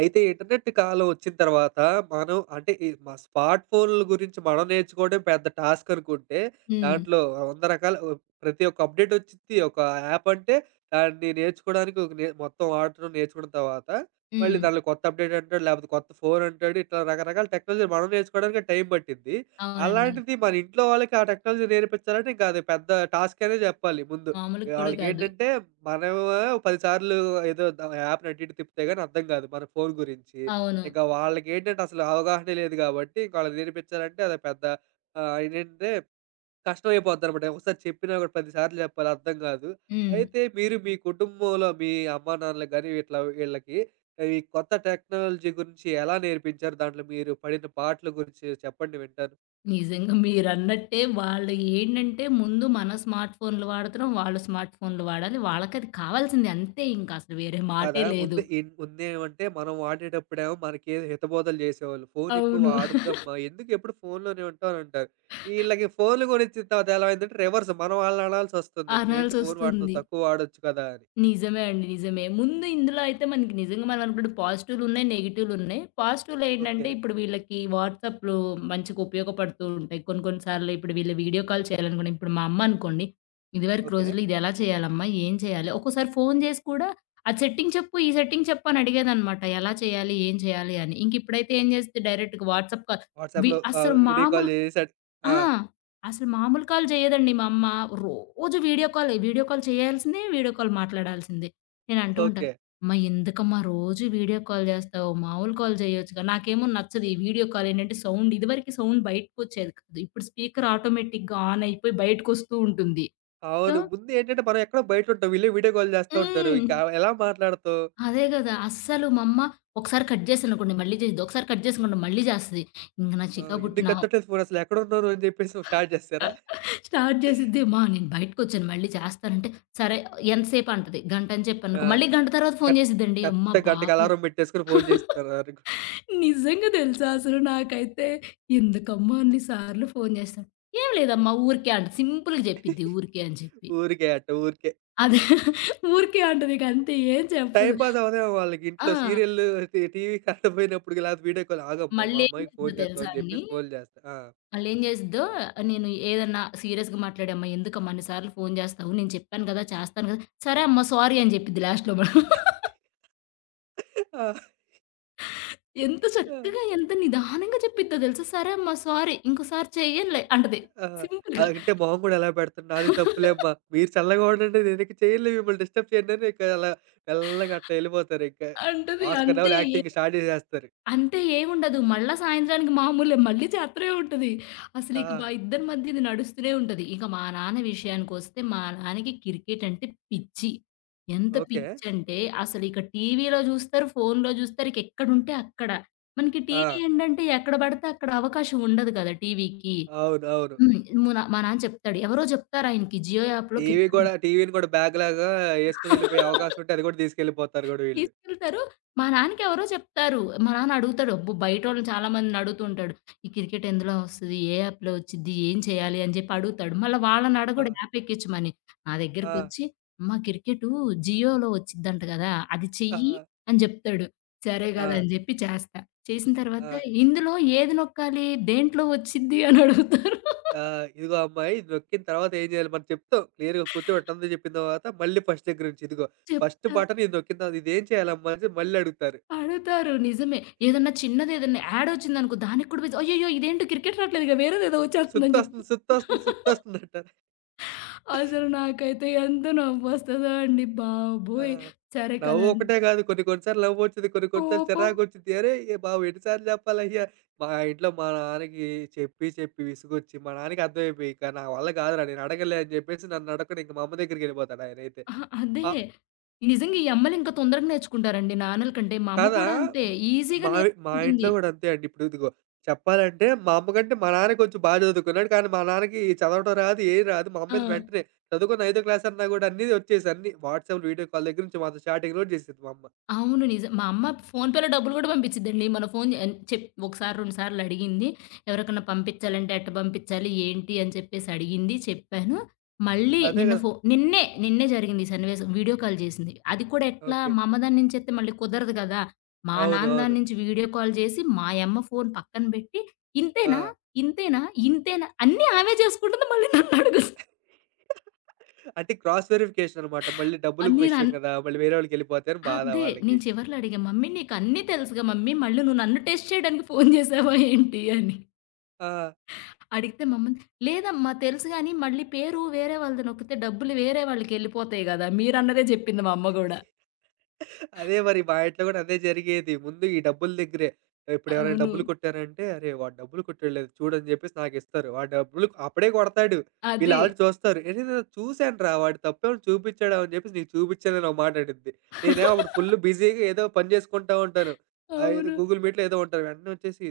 అయితే ఇంటర్నెట్ కాలం వచ్చిన తర్వాత మనం అంటే ఈ మా స్మార్ట్ ఫోన్ల గురించి మనం నేర్చుకోవడం పెద్ద టాస్క్ అనుకుంటే, హ్మ్. దాంట్లో 100 రకాల ప్రతి ఒక్క అప్‌డేట్ వచ్చిద్ది. ఒక యాప్ అంటే దాన్ని నేర్చుకోవడానికి ఒక నే మొత్తం వాడటం నేర్చుకున్న తర్వాత, మళ్ళీ హ్మ్. దానిలో కొత్త అప్‌డేట్ అంటాడు, లేకపోతే కొత్త ఫోన్ అంటాడు. ఇట్లా రకరకాల టెక్నాలజీ మనం నేర్చుకోవడానికి టైం పట్టిద్ది. అవునండి. అలాంటిది మన ఇంట్లో వాళ్ళకి ఆ టెక్నాలజీ నేర్పించాలంటే ఇంకా అది పెద్ద టాస్క్ అనే చెప్పాలి ముందు. మామూలుగా కూడా కాదు. ఆళ్ళకేంటంటే మనమేమో 10 సార్లు ఏదో యాప్‌ని అటు ఇటు తిప్పితే గాని అర్థం కాదు మన ఫోన్ గురించి. అవును. ఇంకా వాళ్ళకేంటంటే అసలు అవగాహనే లేదు కాబట్టి ఇంక ఆళ్ళకి నేర్పించాలంటే అది పెద్ద ఆహ్, ఏంటంటే కష్టం అయిపోద్దనమాట. ఒకసారి చెప్పినా కూడా 10 సార్లు చెప్పాలి అర్థం కాదు. హ్మ్. అయితే మీరు మీ కుటుంబంలో మీ అమ్మానాన్నలకు గాని ఇట్లా వీళ్ళకి ఈ కొత్త టెక్నాలజీ గురించి ఎలా నేర్పించారు? దాంట్లో మీరు పడిన పాట్లు గురించి చెప్పండి వింటాను. నిజంగా మీరన్నట్టే వాళ్ళు ఏంటంటే ముందు మన స్మార్ట్ ఫోన్‌లు వాడుతున్నాం. వాళ్ళు స్మార్ట్ ఫోన్‌లు వాడాలి. వాళ్ళకది కావాల్సింది అంతే, ఇంక అసలు వేరే కదా! మాటే ముందు లేదు. ముందేమంటే మనం వాడేటప్పుడేమో మనకేదో హితబోధలు జేసేవాళ్ళు. "ఫోను ఎక్కువ అవును. వాడొద్దమ్మా. ఎందుకు ఎప్పుడు ఫోనులోనే ఉంటావు" అని అంటారు. ఈళ్ళకి ఫోన్లు గొనిచ్చిన తర్వాత ఎలా అయిందంటే రివర్స్ మనం వాళ్ళని అనాల్సొస్తుంది. "ఏంటి ఫోను వాడుతున్నావు అనాల్సొస్తుంది. తక్కువ వాడొచ్చు కదా!" అని. నిజమే అండి. నిజమే. ముందు ఇందులో అయితే మనకి నిజంగా మనం అనుకున్నట్టు పాజిటివ్‌లున్నాయి, నెగెటివ్‌లున్నాయి. పాజిటివ్‌లో ఓకే. ఏంటంటే ఇప్పుడు వీళ్ళకి వాట్సాప్‌లో మంచిగా ఉపయోగపడుతూ ఉంటాయి. కొన్ని కొన్ని సార్లు ఇప్పుడు వీళ్ళు వీడియో కాల్ చేయాలనుకున్న, ఇప్పుడు మా అమ్మ అనుకోండి, ఇదివరకు ఓకే. రోజుల్లో ఇది ఎలా చేయాలమ్మా? ఏం చేయాలి? ఒక్కోసారి ఫోను చేసి కూడా ఆ సెట్టింగ్ చెప్పు, ఈ సెట్టింగ్ చెప్పు అని అడిగేదనమాట. ఎలా చేయాలి? ఏం చేయాలి? అని. ఇంక ఇప్పుడైతే ఏం చేస్తది, డైరెక్ట్‌గా వాట్సాప్ కాల్, వి వాట్సాప్‌లో అసలు వీడియో మామూలు కాల్ చేసాడు. ఆ! ఆ! అసలు మామూలు కాల్ జేయదండి మా అమ్మ. రోజు వీడియో కాలే. వీడియో కాల్ చేయాల్సిందే, వీడియో కాల్ మాట్లాడాల్సిందే. నేనంటూ ఉంటా, ఓకే. "అమ్మ ఎందుకమ్మా రోజు వీడియో కాల్ జేస్తావు? మామూలు కాల్ జేయొచ్చుగా." నాకేమో నచ్చదు ఈ వీడియో కాల్. ఏంటంటే సౌండ్, సౌండ్ బయటకొచ్చేది కాదు. ఇప్పుడు స్పీకర్ ఆటోమేటిక్‌గా ఆన్ అయిపోయి బయటకొస్తూ ఉంటుంది. సో, అవును. ముందేంటంటే మనం ఎక్కడో బయటుంటాం. వీళ్ళే వీడియో కాల్ చేస్తా ఉంటారు. హ్మ్. ఇంకా ఎలా మాట్లాడతావు? అదే గదా! అస్సలు మా అమ్మ ఒకసారి కట్ జేశాననుకోండి మళ్ళీ జేసిద్ది. ఒకసారి కట్ జేసాననుకోండి మళ్ళీ జేస్తది. ఇంక నాకు చికాకు పుట్టి "ఎందుకు ఎత్తట్లేదు ఫోను అసలు ఎక్కడున్నావు నువ్వు" అని జెప్పేసి స్టార్ట్ జేస్తారా? స్టార్ట్ చేసిద్ది, "మా నేను బయటకొచ్చాను మళ్ళీ చేస్తానంటే" సరే ఎంతసేపు అంటది. గంట అని ఆ! చెప్పాననుకో, మళ్ళీ గంట తర్వాత ఫోను కరెక్ట్ చేసిద్దండి. అమ్మ కరెక్ట్‌గా గంటకి బాబోయ్! అలారం బెట్టేసుకొని ఫోను జేస్తారనుకో. నిజంగా తెలుసా అసలు నాకైతే ఎందుకమ్మా అన్ని సార్లు ఫోను చేస్తాను. "ఏం లేదమ్మా ఊరికే" అంటది. సింపుల్‌గా చెప్పిద్ది, ఊరికే అని చెప్పి. ఊరికే అట్ట ఊరికే. అది ఊరికే అంటది, ఇక అంతే, ఏం టైమ్ చెప్పదు. పాస్ అవ్వదేమో వాళ్ళకి ఆ! ఇంట్లో సీరియల్లు టీవీ కరెంట్ పోయినప్పుడు లేకపోతే వీడియో కాల్ ఆగమ్మా మా మళ్ళేం అమ్మాయికి ఫోన్ చేసిద్దో చేస్తాం తెలుసా అని అండి? చెప్పేసి ఫోన్ చేస్తా. ఆ! ఆళ్ళేం జేసిద్దో, నేను ఏదన్నా సీరియస్‌గా మాట్లాడామ్మా, ఎందుకమ్మా అన్ని సార్లు ఫోను జేస్తావు? నేను చెప్పాను గదా! చేస్తాను గదా! సరే అమ్మా సారీ అని జెప్పిద్ది లాస్ట్‌లో మనం. ఆ! ఎంత ఆ! చక్కగా, ఎంత నిదానంగా చెప్పిద్దో దెలుసా? సరే అమ్మా సారీ, ఇంకోసారి చెయ్యనులే అంటది. ఆ! సింపుల్‌గా. అంటే మొహం కూడా ఎలా పెడతాడు నాది తప్పులేమ్మా మీరు చల్లగా ఉండండి నేనిక చేయనులే మిమ్మల్ని డిస్టర్బ్ చేయనని ఇక అలా మెల్లగా అట్లా ఎళ్ళిపోతారు ఇంక. అంటది ఆస్కార్ లెవెల్ అంతే. యాక్టింగ్ స్టార్ట్ చేసేస్తారు. అంతే ఏముండదు. మళ్ళా సాయంత్రానికి మామూలే. మళ్ళీ చేత్తనే ఉంటది. ఆ! అసలిక మా ఇద్దరి మధ్య ఇది నడుస్తూనే ఉంటది. ఇక మా నాన్న విషయానికొస్తే, మా నాన్నకి క్రికెట్ అంటే పిచ్చి. ఎంత ఓకే. పిచ్చంటే, అసలిక టీవీలో జూస్తారు, ఫోన్‌లో జూస్తారు. ఇక ఎక్కడుంటే అక్కడ. మనకి ఆ! టీవీ ఏంటంటే, ఎక్కడ పడితే అక్కడ అవకాశం ఉండదు కదా టీవీకి. అవును. అవును. హ్మ్. మా నాన్న చెప్తాడు. ఎవరో జెప్తారు ఆయనకి జియో యాప్‌లో టీవీ క్రికెట్ గూడా టీవీని కూడా బ్యాగ్‌లాగా ఏసుకొని ఎళ్ళిపోయే అవకాశం ఉంటే అది కూడా తీసుకెళ్ళిపోతారు గూడా వీళ్ళు. తీసుకెళ్తారు. మా నాన్నకి ఎవరో చెప్తారు. మా నాన్న అడుగుతాడు. అబ్బో! బయటోళ్ళని చాలా మందిని అడుగుతుంటాడు. ఈ క్రికెట్ ఎందులో వస్తది? ఏ యాప్‌లో వచ్చిద్ది? ఏం చేయాలి? అని చెప్పి అడుగుతాడు. మళ్ళా వాళ్ళని ఆ! అడగడు యాప్ ఎక్కించమని. నా ఆ! దగ్గరకొచ్చి అమ్మ క్రికెటు జియోలో వచ్చిద్దంట గదా! అది చెయ్యి ఆహా! అని జెప్తాడు. సరే ఆ! గదా! అని జెప్పి చేస్తా. చేసిన ఆ! తర్వాత ఇందులో ఏది నొక్కాలి? దేంట్లో వచ్చిద్ది? అని అడుగుతారు. ఆ! ఇదిగో అమ్మాయి ఇది నొక్కిన తర్వాత ఏం చేయాలి మనం చెప్తాం. క్లియర్‌గా కూర్చోబెట్టి అందరూ చెప్పిన తర్వాత మళ్ళీ ఫస్ట్ దగ్గర నుంచి ఇదిగో ఫస్ట్ చెప్తా. బటన్ ఇది నొక్కిన తర్వాత ఇదేం చేయాలమ్మా అని చెప్పి మళ్ళీ అడుగుతారు. అడుగుతారు. నిజమే. ఏదన్నా చిన్నది, ఏదన్నా యాడొచ్చిందనుకో దానికి కూడా పోయి, అయ్యయ్యో! ఇదేంటో క్రికెట్ రావట్లేదుగా వేరేదేదో వచ్చేస్తుందని చెప్తా. సుత్తొస్తుంది, సుత్తొస్తుంది, సుత్తొస్తుంది అంటారు. అసలు నాకైతే ఎంత నవ్వొస్తదో అండి ఆ! బాబోయ్! సరే నవ్వు కదా! ఒకటే కాదు కొన్ని కొన్ని సార్లు నవ్వొచ్చిద్ది. కొన్ని కొన్ని సార్లు కోపం. చిరాకొచ్చిద్ది. అరేయ్! బాబు ఎన్ని సార్లు చెప్పాలయ్యా? మా ఇంట్లో మా నాన్నకి చెప్పి చెప్పి విసుగొచ్చి మా నాన్నకి అర్థమైపోయి ఇక నా వల్ల కాదురా నేను అడగలే అని చెప్పేసి నన్ను అడగకుండా ఇంక మా అమ్మ దగ్గరికెళ్ళిపోతాడు ఆయనైతే. అహా! అదే. ఆ నిజంగా ఈ అమ్మలింకా తొందరగా నేర్చుకుంటారండి నాన్నల కంటే. మా అమ్మ కాదా! కూడా అంతే. హ్మ్. ఈజీగా మావి మా ఇంట్లో నేర్చుకుంటుంది. గూడా అంతే అండి. ఇప్పుడు ఇదిగో చెప్పాలంటే మా అమ్మ కంటే మా నాన్న కొంచెం బా చదువుకున్నాడు. కానీ మా నాన్నకి చదవడం రాదు, ఏది రాదు. మా ఆ! అమ్మయితే వెంటనే చదువుకున్న 5వ క్లాస్ అన్నా గూడా అన్నీ వచ్చేసాయి. అన్నీ వాట్సాప్‌లు, వీడియో కాల్ దగ్గర నుంచి మాతో చాటింగ్ గూడా చేసేది మా అమ్మ. అవును. నిజం. మా అమ్మ ఫోన్‌పేలో డబ్బులు గూడా పంపించిద్దండి. మన ఫోన్ ఎన్ చెప్ ఒకసారి, రెండు సార్లు అడిగింది. ఎవరికన్నా పంపించాలంటే ఎట్ట పంపించాలి? ఏంటి? అని చెప్పేసి అడిగింది. చెప్పాను. మళ్ళీ అదే నిన్న గదా! నిన్నే, నిన్నే జరిగింది ఈ సన్నివేశం. వీడియో కాల్ చేసింది. అది కూడా ఎట్లా? ఓకే. మా అమ్మ దాని నుంచి ఎత్తే మళ్ళీ కుదరదు గదా! మా అవును. నాన్న దాని అవును. నుంచి వీడియో కాల్ చేసి, మా యమ్మ ఫోన్ పక్కన పెట్టి, ఆ! "ఇంతేనా? ఇంతేనా? ఇంతేనా?" అన్నీ ఆమె చేసుకుంటుంది. మళ్ళీ నన్ను అడుగుతుంది. అంటే క్రాస్ వెరిఫికేషన్ అన్నమాట. మళ్ళీ డబ్బులు నేను విషయం అన్ గదా! మళ్ళీ వేరే వాళ్ళకెళ్ళిపోతే అని బాధ అదే. వాళ్ళకి. నేను చివర్లో అడిగా, "మమ్మీ నీకన్నీ తెలుసుగా మమ్మీ, మళ్ళీ నువ్వు నన్ను టెస్ట్ చేయడానికి ఫోను చేశావా ఏంటి?" అని. ఆ! అడిగితే మమ్మని, "లేదమ్మా తెలుసు గానీ, మళ్ళీ పేరు వేరే వాళ్ళది నొక్కితే డబ్బులు వేరే వాళ్ళకెళ్ళిపోతాయి గదా!" మీరన్నదే జెప్పింది మా అమ్మ గూడా. అదే మరి మా ఇంట్లో కూడా అదే జరిగేది. ముందు ఈ డబ్బుల దగ్గరే. ఇప్పుడు ఎవరైనా అవును. డబ్బులు కొట్టారంటే, "అరే! వాడు డబ్బులు కొట్టాడులే చూడు" అని చెప్పేసి నాకిస్తారు. వాడు డబ్బులు అప్పుడే కొడతాడు. వీళ్ళు అది. ఆల్రెడీ చూస్తారు. "అరే! నేను చూసానురా వాడు తప్పేమైనా చూపించాడా?" అని చెప్పేసి, "నీకు చూపించాను" అని ఒక మాట అనిద్ది. నేనేమో అప్పుడు ఫుల్ బిజీగా ఏదో పని చేసుకుంటా ఉంటాను. ఏదో అవును. గూగుల్ మీట్‌లో ఏదో ఉంటాను. వెంటనే వచ్చేసి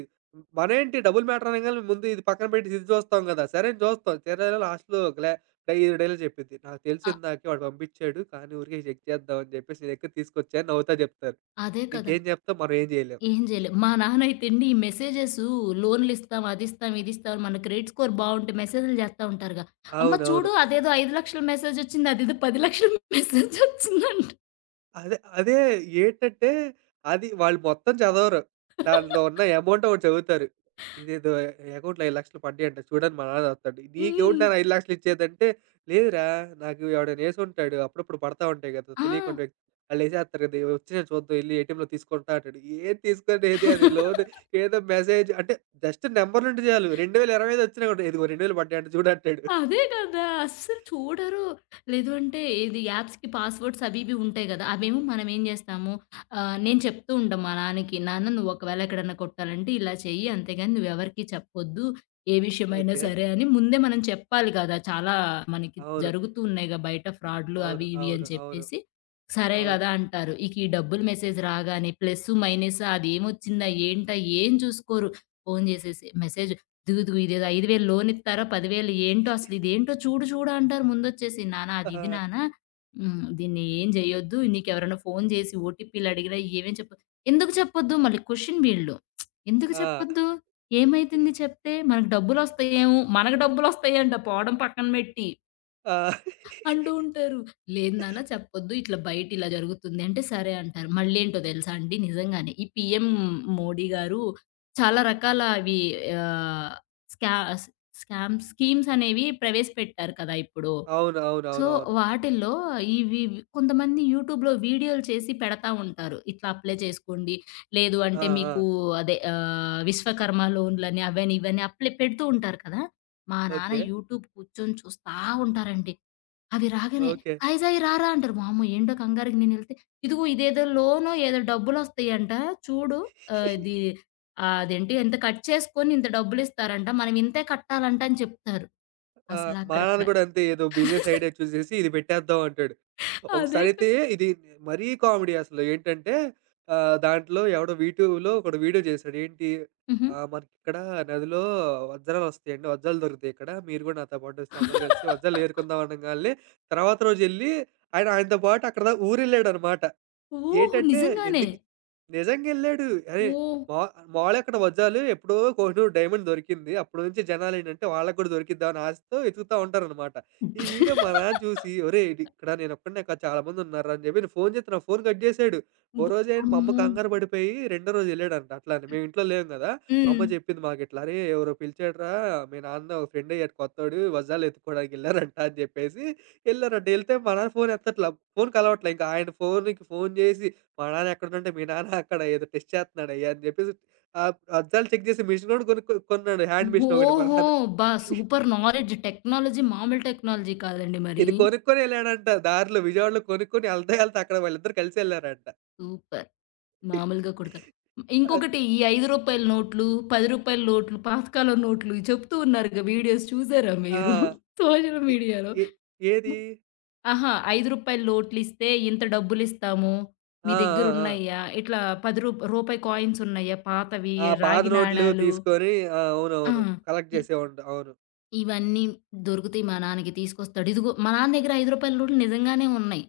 మనేంటి డబ్బులు మ్యాటర్ అనంగానే ముందు ఇది పక్కన పెట్టి ఇది చూస్తాం కదా! సరే అని చూస్తాం. తీరా లాస్ట్‌లో ఐదు డైలాగులు చెప్పిద్ది. నాకు తెలిసి అ ఇందాకే వాడు పంపించాడు. కానీ ఊరికే చెక్ చేద్దాం అని చెప్పేసి నేనెక్కువ తీసుకొచ్చా అని నవ్వుతా చెప్తారు. అదే కదా! ఇంకేం చెప్తాం మనం ఏం చేయలేం. ఏం జేయలేం. మా నాన్నయితేండి ఈ మెసేజెసు లోన్‌లిస్తాం, అదిస్తాం, ఇదిస్తాం, మన క్రెడిట్ స్కోర్ బావుంటే మెసేజులు జేస్తా ఉంటారుగా. "అమ్మ అవునవును. చూడు అదేదో 5,00,000 మెసేజొచ్చింది, అదేదో 10,00,000 మెసేజొచ్చిందంట." అదే. అదే ఏంటంటే, అది వాళ్ళు మొత్తం చదవరు. దాంట్లో ఉన్న అమౌంట్ ఒకటి చదువుతారు. ఇదేదో అకౌంట్‌లో 5,00,000 పడ్డాయంట చూడని మా నాన్న చదువుతాడు. "నీకెవడు హ్మ్. నాన్న 5,00,000 ఇచ్చేదంటే, లేదురా నాకు ఎవడైనా ఏసుంటాడు. అప్పుడప్పుడు పడతా ఉంటాయి కదా! ఆ! తెలియకుండా ఆళ్ళేసేత్తారు కదా! వచ్చి నేను చూద్దాం ఎళ్లి ఏటీఎంలో తీసుకుంటా" అంటాడు. ఏం తీసుకునేది అది లోన్ ఏదో మెసేజ్ అంటే జస్ట్ నంబర్‌లుంటే చాలు. 2025 వచ్చినా కూడా "ఇదిగో 2,000 పడ్డాయంట చూడు" అంటాడు. అదే కదా! అస్సలు చూడరు. లేదు అంటే ఇది యాప్స్‌కి పాస్‌వర్డ్స్ అవి ఇవి ఉంటాయి గదా! అవేమో మనమేం జేస్తాము, నేను చెప్తూ ఉంటాం మా నాన్నకి, "నాన్న నువ్వు ఒకవేళ ఎక్కడన్నా కొట్టాలంటే ఇలా చెయ్యి. అంతేగాని నువ్వెవరికీ చెప్పొద్దు. ఏ విషయమైనా ఓకే. సరే" అని ముందే మనం చెప్పాలి గదా! చాలా మనకి అవును. జరుగుతూ ఉన్నాయిగా బయట ఫ్రాడ్‌లు అవును. అవి ఇవి అవును. అని అవును. చెప్పేసి. సరే అవును. గదా! అంటారు. ఇక ఈ డబ్బులు మెసేజ్ రాగానే ప్లస్సు, మైనస్సా అదేమొచ్చిందా? ఏంటా? ఏం చూసుకోరు. ఫోను జేసేసి మెసేజ్ దుగుదుగు ఇదేదో 5,000 లోన్ ఇత్తారో, 10,000 ఏంటో అసలు ఇదేంటో చూడు చూడు అంటారు ముందొచ్చేసి. నాన్న అది ఇది ఆ! నాన్న హ్మ్. దీన్ని ఏం జేయొద్దు. నీకెవరైనా ఫోన్ జేసి ఓటీపీలు అడిగినా ఏమేం చెప్పొద్దు. ఎందుకు చెప్పొద్దు? మళ్ళీ క్వెషన్ వీళ్ళు. ఎందుకు ఆ! చెప్పొద్దు? ఏమైతుంది చెప్తే? మనకు డబ్బులొస్తాయేమో, మనకు డబ్బులొస్తాయంట, పోవడం పక్కన బెట్టి. ఆ! అంటూ ఉంటారు. లేదు నాన్న చెప్పొద్దు. ఇట్లా బయట ఇలా జరుగుతుంది అంటే సరే అంటారు. మళ్ళేంటో తెలుసా అండి, నిజంగానే ఈ పీఎం మోడీ గారు చాలా రకాల అవి, ఆహ్, స్కా స్కామ్ స్కీమ్స్ అనేవి ప్రవేశపెట్టారు కదా! ఇప్పుడు. అవును. అవును. సో, అవునవును. వాటిల్లో ఇవి కొంతమంది యూట్యూబ్‌లో వీడియోలు చేసి పెడతా ఉంటారు. ఇట్లా అప్లై చేసుకోండి. లేదు ఆ! అంటే ఆ! మీకు అదే, విశ్వకర్మ లోన్‌లని అవని ఇవని అప్లై పెడుతూ ఉంటారు కదా! మా నాన్న ఓకే. యూట్యూబ్ కూర్చొని చూస్తా ఉంటారండి. అవి రాగానే ఓకే. "సాయి సాయి రారా" అంటారు. వామ్మో! ఏంటో కంగారుకి నేనెళ్తే, "ఇదిగో ఇదేదో లోనో ఏదో డబ్బులొస్తాయంట చూడు. ఆహ్, ఇది అదేంటి ఇంత కట్ చేసుకొని ఇంత డబ్బులిస్తారంట. మనం ఇంతే కట్టాలంట" అని చెప్తారు. ఆ! మా అసలక్కడికి నాన్న ర కూడా అంతే ఏదో బిజినెస్ ఐడియా చూసేసి ఇది పెట్టేద్దాం అంటాడు. అదే క ఒకసారైతే ఇది మరీ కామెడీ అసలు ఏంటంటే దాంట్లో ఎవడో వీటూలో ఒకడు వీడియో చేశాడు. హుహు. మనకిక్కడ నదిలో వజ్రాలు వస్తాయండి. వజ్రాలు దొరుకుతాయి ఇక్కడ. మీరు కూడా నాతో పాటు వస్తే అందరూ కలిసి వజ్రాలు ఏరుకుందాం అనంగాల్నే తర్వాత రోజెళ్లి ఆయన ఆయనతో పాటు అక్కడ ఊరెళ్ళాడనమాట. ఓహ్! ఏటంటే నిజంగానే. ఎందుకు నిజంగెళ్ళాడు. అరే! ఓహ్! మా మాములుగా అక్కడ వజ్జాలు ఎప్పుడో కోహినూర్ డైమండ్ దొరికింది. అప్పటి నుంచి జనాలేంటంటే వాళ్ళకి కూడా దొరికిద్దా అని ఆశతో వెతుకుతా ఉంటారనమాట. ఈ వీడియో మా నాన్న చూసి, "ఒరేయ్! ఇది ఇక్కడ నేనొక్కడినే కాదు చాలామంది ఉన్నారు" అని చెప్పి నేను ఫోను చేస్తే నా ఫోను కట్ చేసాడు. ఓ రోజేంటి మా అమ్మ వామ్మో! కంగారు పడిపోయి రెండో రోజు ఎళ్ళాడంట అట్లానే. మేము ఇంట్లో లేము కదా! మా హ్మ్. అమ్మ చెప్పింది మాకిట్లా, "అరే! ఎవరో పిలిచాడురా మీ నాన్న ఒక ఫ్రెండయ్యాడు కొత్తోడు వజ్జాలు ఎతుక్కోవడానికి ఎళ్లారంట" అని చెప్పేసి ఎళ్లారండి. ఎళ్తే మా నాన్న ఫోన్ ఎత్తట్ల. ఫోన్‌కి అలవాట్లే. ఇంకా ఆయన ఫోన్‌కి ఫోన్ జేసి, "మా నాన్న ఎక్కడుండంటే, మీ నాన్న అక్కడ ఏదో టెస్ట్ చేత్తన్నాడయ్యా" అని జెప్పేసి ఆహ్, అద్దాలు చెక్ జేసే మిషన్ గూడా కొన్నాడు. హ్యాండ్ మిషన్ ఒకటి మా ఓహో! నాన్న. అబ్బా! Super knowledge. టెక్నాలజీ, మామూలు టెక్నాలజీ కాదండి మరి. ఇది కొనుక్కొని ఎళ్ళాడంట. దారిలో విజయవాడలో కొనుక్కొని ఎళ్తా అక్కడ వాళ్ళిద్దరూ కలిసెళ్లారంట. సూపర్. మామూలుగా కూడా కాదు. అద్ ఇంకొకటి ఈ రూ. 5 నోట్లు, రూ. 10 నోట్లు, పాతకాలం నోట్లు ఇవి చెప్తూ ఉన్నారుగా, వీడియోస్ చూసారా ఆ! మీరు? సోషల్ ఎ మీడియాలో. ఎ ఏది? అహా! రూ. 5 నోట్లిస్తే ఇంత డబ్బులిస్తాము. మీ ఆ! దగ్గర ఆ! ఆ! ఉన్నాయా? ఇట్లా రూ. 10 రూపాయి కాయిన్స్ ఉన్నాయా? పాతవి, ఆ పాత రాగి నోట్లు నాణాలు. తీసుకొని ఆ! ఆ! అవునవును. కలెక్ట్ ఇ జేసేవాడిని. అవును. ఇవన్నీ దొరుకుతాయి మా నాన్నకి తీసుకొస్తాడు. ఇదిగో మా నాన్న దగ్గర రూ. 5 నోట్లు నిజంగానే ఉన్నాయి.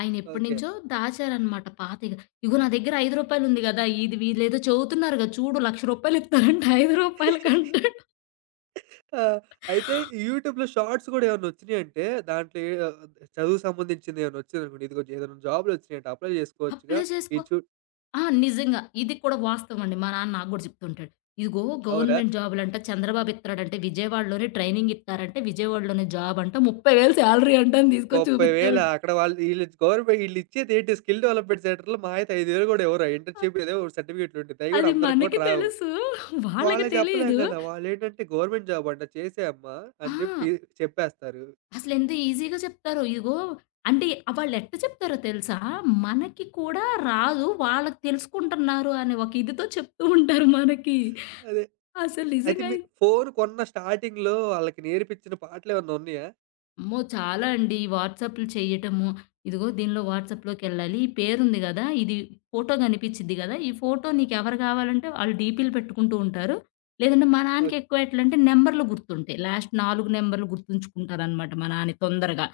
ఆయన ఎప్పటినుంచో దాచారనమాట పాతయి. ఇగో నా దగ్గర రూ. 5 ఉంది గదా! ఇది వీళ్ళేదో చెబుతున్నారుగా చూడు రూ. 1,00,000 ఇత్తారంట రూ. ఓకే. 5 ఆ! అయితే యూట్యూబ్‌లో షార్ట్స్ గూడా ఏమన్నా వచ్చినియంటే దాంట్లో చదువుకు సంబంధించింది ఏమన్నా వచ్చిందనుకోండి. ఇదిగో ఏదైనా జాబ్‌లొచ్చినియంట అప్లై చేసుకోవచ్చుగా. అప్లై చేసుకో. ఇది చూ ఆ! నిజంగా. ఇది కూడా వాస్తవం అండి. మా నాన్న నాకు గూడా జెప్తుంటాడు. ఇదిగో అవునా? గవర్నమెంట్ జాబులంట చంద్రబాబు ఇత్తన్నాడంట, విజయవాడలోనే ట్రైనింగ్ ఇత్తారంట. విజయవాడలోనే జాబ్ అంట. 30,000 సాలరీ అంట అని తీసుకొచ్చి 30,000 చూపిస్తామంట. అక్కడ వాళ్ళు ఈళ్ళు గవర్నమెంట్ ఈళ్ళిచ్చేదేంటి స్కిల్ డెవలప్‌మెంట్ సెంటర్‌లో మహా అయితే 5,000 గూడా ఇవ్వరు. ఆ ఇంటర్న్‌షిప్ ఏదో సర్టిఫికేట్‌లుండిద్ది. అయి గూడా అది అందరికి గూడా మనకి రావు. తెలుసు. వాళ్ళకి వాళ్ళయి చెప్పలేం తెలీదు. గదా! వాళ్ళేంటంటే గవర్నమెంట్ జాబ్ అంట చేసేయమ్మా ఆ! అని జెప్పి చెప్పేస్తారు. అసలెంత ఈజీగా చెప్తారో. ఇదిగో, అంటే వాళ్ళెట్ట చెప్తారో తెలుసా? మనకి కూడా రాదు. వాళ్ళకి తెలుసుకుంటున్నారు అనే ఒక ఇదితో చెప్తూ ఉంటారు మనకి. అదే. అసలు అయితే నిజంగా మీరు ఫోను కొన్న స్టార్టింగ్‌లో ఆళ్ళకి నేర్పించిన పాటలేమన్నా ఉన్నయా? అమ్మో! చాలా అండి ఈ వాట్సాప్‌లు చేయటము. ఇదిగో దీనిలో వాట్సాప్‌లోకెళ్ళాలి. ఈ పేరుంది గదా! ఇది, ఫోటో కనిపిచ్చిద్ది గదా! ఈ ఫోటో నీకెవరు కావాలంటే వాళ్ళు డీపీలు పెట్టుకుంటూ ఉంటారు. లేదంటే మా ఓక్ నాన్నకెక్కువ ఎట్లంటే నంబర్‌లు గుర్తుంటాయి. లాస్ట్ 4 నంబర్‌లు గుర్తుంచుకుంటారనమాట మా నాన్న తొందరగా.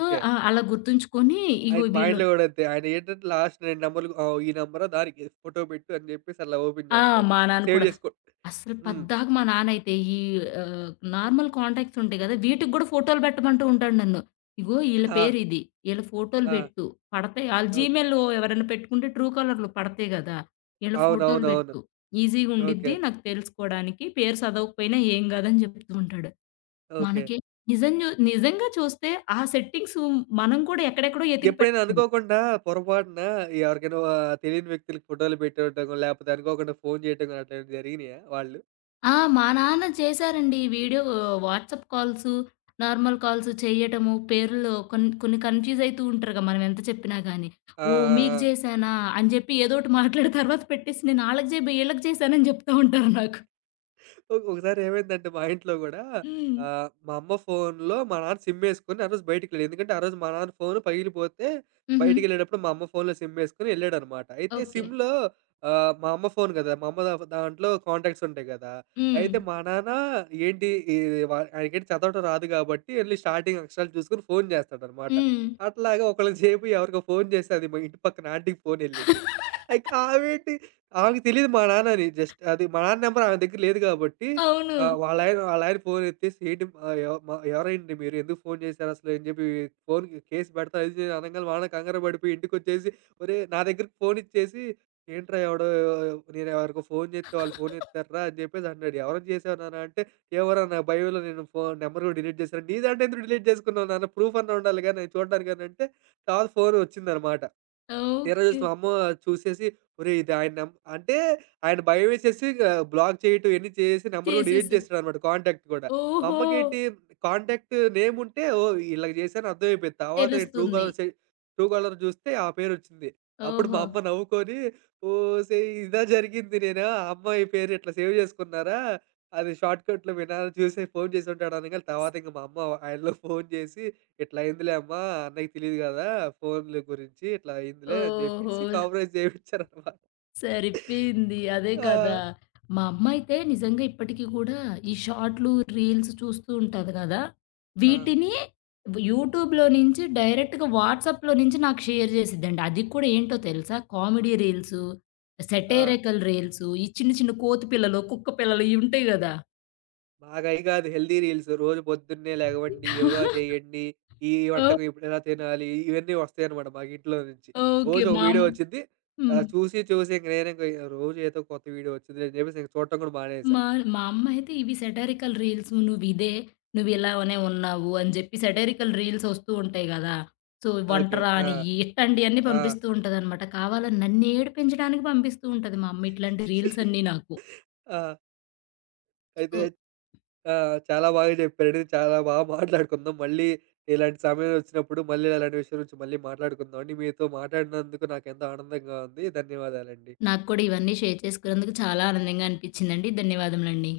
సో, అలా గుర్తుంచుకొని ఇగో ఆయన మా వీళ్ళు ఇంట్లో గూడా అంతే. ఆయనేంటంటే లాస్ట్ 2 నంబర్‌లు ఈ నంబరా దానికి ఫోటో పెట్టు అని జెప్పేసి అలా ఓపెన్ ఆ! జేస్తాడు. మా నాన్న సేవ్ కూడా. జేసుకో అస్సలు హ్మ్. పద్దాక మా నాన్నయితే ఈ, ఆహ్, నార్మల్ కాంటాక్ట్స్ ఉంటాయి గదా! వీటికి గూడా ఫోటోలు పెట్టమంటూ ఉంటాడు నన్ను. ఇగో ఈళ్ళ ఆ! పేరిది. ఈళ్ళ ఫోటోలు ఆ! పెట్టు. పడతాయి. ఆళ్ళు ఓహ్! జీమెయిల్‌లో ఎవరైనా పెట్టుకుంటే ట్రూ కాలర్‌లో పడతాయి గదా! ఈళ్ళ ఫోటోలు అవునవునవును. పెట్టు. ఈజీగా ఓకే. ఉండిద్ది నాకు తెలుసుకోవడానికి. పేరు సదవకపోయినా ఏం గాదని జెప్తూ ఉంటాడు. ఓకే. మనకి నిజంగా చూస్తే ఆ సెట్టింగ్స్ మనం కూడా ఎక్కడెక్కడో ఎతికి ఎప్పుడైనా పెట్టాలి. అనుకోకుండా పొరపాటున ఎవరికైనా తెలియని వ్యక్తులకి ఫోటోలు పెట్టివ్వటం, లేపోతే అనుకోకుండా ఫోను జేయటం గాని అట్లాంటివి జరిగినాయా వాళ్ళు? ఆ! మా నాన్న చేశారండి. Video WhatsApp calls, normal calls చేయటము, పేర్లు కొన్ని కన్‌ఫ్యూజ్ అయితూ ఉంటారుగా మనం ఎంత చెప్పినా గాని. ఆ! ఆ! ఓహ్! మీకు ఆ! చేశానా? అని చెప్పి ఏదోకటి మాట్లాడి తర్వాత పెట్టేసి నేను ఆళ్ళకి జేయబోయి ఈళ్ళకి చేశానని చెప్తా ఉంటారు నాకు. ఒకసారి ఏమైందంటే మా ఇంట్లో గూడా హ్మ్. మా అమ్మ ఫోన్‌లో మా నాన్న సిమ్ యేసుకొని ఆ రోజు బయటికెళ్ళాడు. ఎందుకంటే ఆ రోజు మా నాన్న ఫోన్ పగిలిపోతే హుహు. బయటికెళ్ళేటప్పుడు మా అమ్మ ఫోన్‌లో సిమ్ యేసుకొని యెళ్ళాడనమాట. అయితే ఓకే. సిమ్‌లో మా అమ్మ ఫోన్ గదా! మా అమ్మ దాంట్లో కాంటాక్ట్స్ ఉంటాయి గదా! హ్మ్. అయితే మా నాన్న ఏంటి ఈ వ ఆయనకేంటి చదవటం రాదు గాబట్టి ఎళ్లి స్టార్టింగ్ అక్షరాలు చూసుకొని ఫోన్ జేస్తాడనమాట. హ్మ్. అట్లాగా ఒకళ్ళకి సేపు ఎవరికో ఫోన్ జేస్తే అది మా ఇంటి పక్కన ఆంటీకి ఫోన్ యెళ్ళింది. ఇక ఆమేంటి ఆమెకి తెలీదు మా నాన్నని. జస్ట్ అది మా నాన్న నంబర్ ఆమె దగ్గర లేదు గాబట్టి, అవును. వాళ్ళాయన వాళ్ళాయన ఫోన్ ఎత్తేసి ఏంటి ఆహ్, ఎవ మ ఎవరండి మీరు? ఎందుకు ఫోన్ చేశారసలు? అని జెప్పి ఫోన్‌కి కేస్ పెడతా అది ఇది అనంగానే మా నాన్న కంగారు పడిపోయి ఇంటికొచ్చేసి, ఒరేయ్! నా దగ్గరికి ఫోన్ ఇచ్చేసి, ఏంట్రా ఎవడో నేను ఎవరికో ఫోన్ జేత్తే వాళ్ళు ఫోన్ ఎత్తార్రా అని జెప్పేసి అన్నాడు. ఎవరికి చేశావు నాన్న అంటే, "ఏమోరా నా బయోలో నేను ఫోన్ నంబర్ గూడా డిలీట్ చేశాను." నీ దాంట్లో ఎందుకు డిలీట్ జేసుకున్నావు నాన్న? ప్రూఫ్ అన్నా ఉండాలిగా నేను చూడడానికనంటే, తర్వాత ఫోన్ వచ్చిందనమాట. తీరా ఓకే. చూస్తే మా అమ్మ చూసేసి, "ఒరేయ్! ఇది ఆయన నం" అంటే ఆయన భయమేసేసి ఇక బ్లాక్ చేయటం ఇయన్నీ చేసేసి నంబర్ కూడా డిలీట్ చేసేసా చేసాడనమాట కాంటాక్ట్ కూడా. మా ఓహో! అమ్మకేంటి కాంటాక్ట్ నేమ్ ఉంటే ఓహ్! ఈళ్ళకి చేశాను అర్థమైపోయింది. తర్వాత నేను తెలుస్తుంది. ట్రూ కాలర్ చూస్తే ఆ పేరొచ్చింది. అప్పుడు మా ఓహో! అమ్మ నవ్వుకొని, "ఓసేయ్! ఇదా జరిగింది నేనా ఆ అమ్మాయి పేరు ఇట్లా సేవ్ చేసుకున్నారా? అది షార్ట్‌కట్‌లో మీ నాన్న చూసి ఫోను చేసి ఉంటాడు" అనంగానే తర్వాత ఇంక మా అమ్మ ఆయనలో ఫోను చేసి "ఇట్లా అయిందిలే అమ్మా! అన్నయ్యకి తెలీదు గదా! ఫోన్‌ల గురించి. ఇట్లా అయిందిలే" అని ఓహో! జెప్పేసి కాంప్రమైజ్ చేపించారనమాట. సరిపోయింది. అదే కదా! ఆ! మా అమ్మయితే నిజంగా ఇప్పటికి కూడా ఈ షార్ట్‌లు, రీల్స్ చూస్తూ ఉంటది గదా! ఆ! వీటిని యూట్యూబ్‌లో నుంచి డైరెక్ట్‌గా వాట్సాప్‌లో నుంచి నాకు షేర్ చేసిద్దండి. అది కూడా ఏంటో తెలుసా? కామెడీ రీల్సు, ఆ! సెటైరికల్ రీల్సు, ఈ చిన్న చిన్న కోతి పిల్లలు, కుక్క పిల్లలు ఇయి ఉంటాయి గదా! "మాకు అయి గాదు హెల్తీ రీల్స్. రోజు పొద్దున్నే లెగవండి, యోగా చేయండి, ఈ ఓహ్! వంటకం ఇప్పుడెలా తినాలి" ఇవన్నీ వస్తాయనమాట మాకు ఇంట్లో నుంచి. ఓకే. రోజు ఒక మా వీడియో అమ్ వచ్చిద్ది. హ్మ్. చూసి చూసి ఇంక రోజు ఏదో కొత్త వీడియో వచ్చిందిలే అని జెప్పేసి ఇంక చూడటం గూడా మానేసా. మా మా అమ్మయితే ఇవి సెటారికల్ రీల్స్ నువ్విదే, నువ్విలానే ఉన్నావు అని జెప్పి సెటారికల్ రీల్స్ ఒస్తూ ఉంటాయి గదా! సో, వంట ఓకే. ఆ! రానియ్యి ఇట్లాంటియన్నీ ఆ! పంపిస్తూ ఉంటదనమాట. కావాలని నన్నేడిపించడానికి పంపిస్తూ ఉంటది మా అమ్మ ఇట్లాంటి రీల్స్ అన్నీ నాకు. ఆ! అయితే సో, ఆ! చాలా బాగా చెప్పారండి. చాలా బాగా మాట్లాడుకుందాం. మళ్ళీ ఇలాంటి సమయం వచ్చినప్పుడు మళ్ళీ ఇలాంటి విషయం గురించి మళ్ళీ మాట్లాడుకుందాం అండి. మీతో మాట్లాడినందుకు నాకెంతో ఆనందంగా ఉంది. ధన్యవాదాలండి. నాకు కూడా ఇవన్నీ షేర్ చేసుకున్నందుకు చాలా ఆనందంగా అనిపిచ్చిందండి. ధన్యవాదములండి.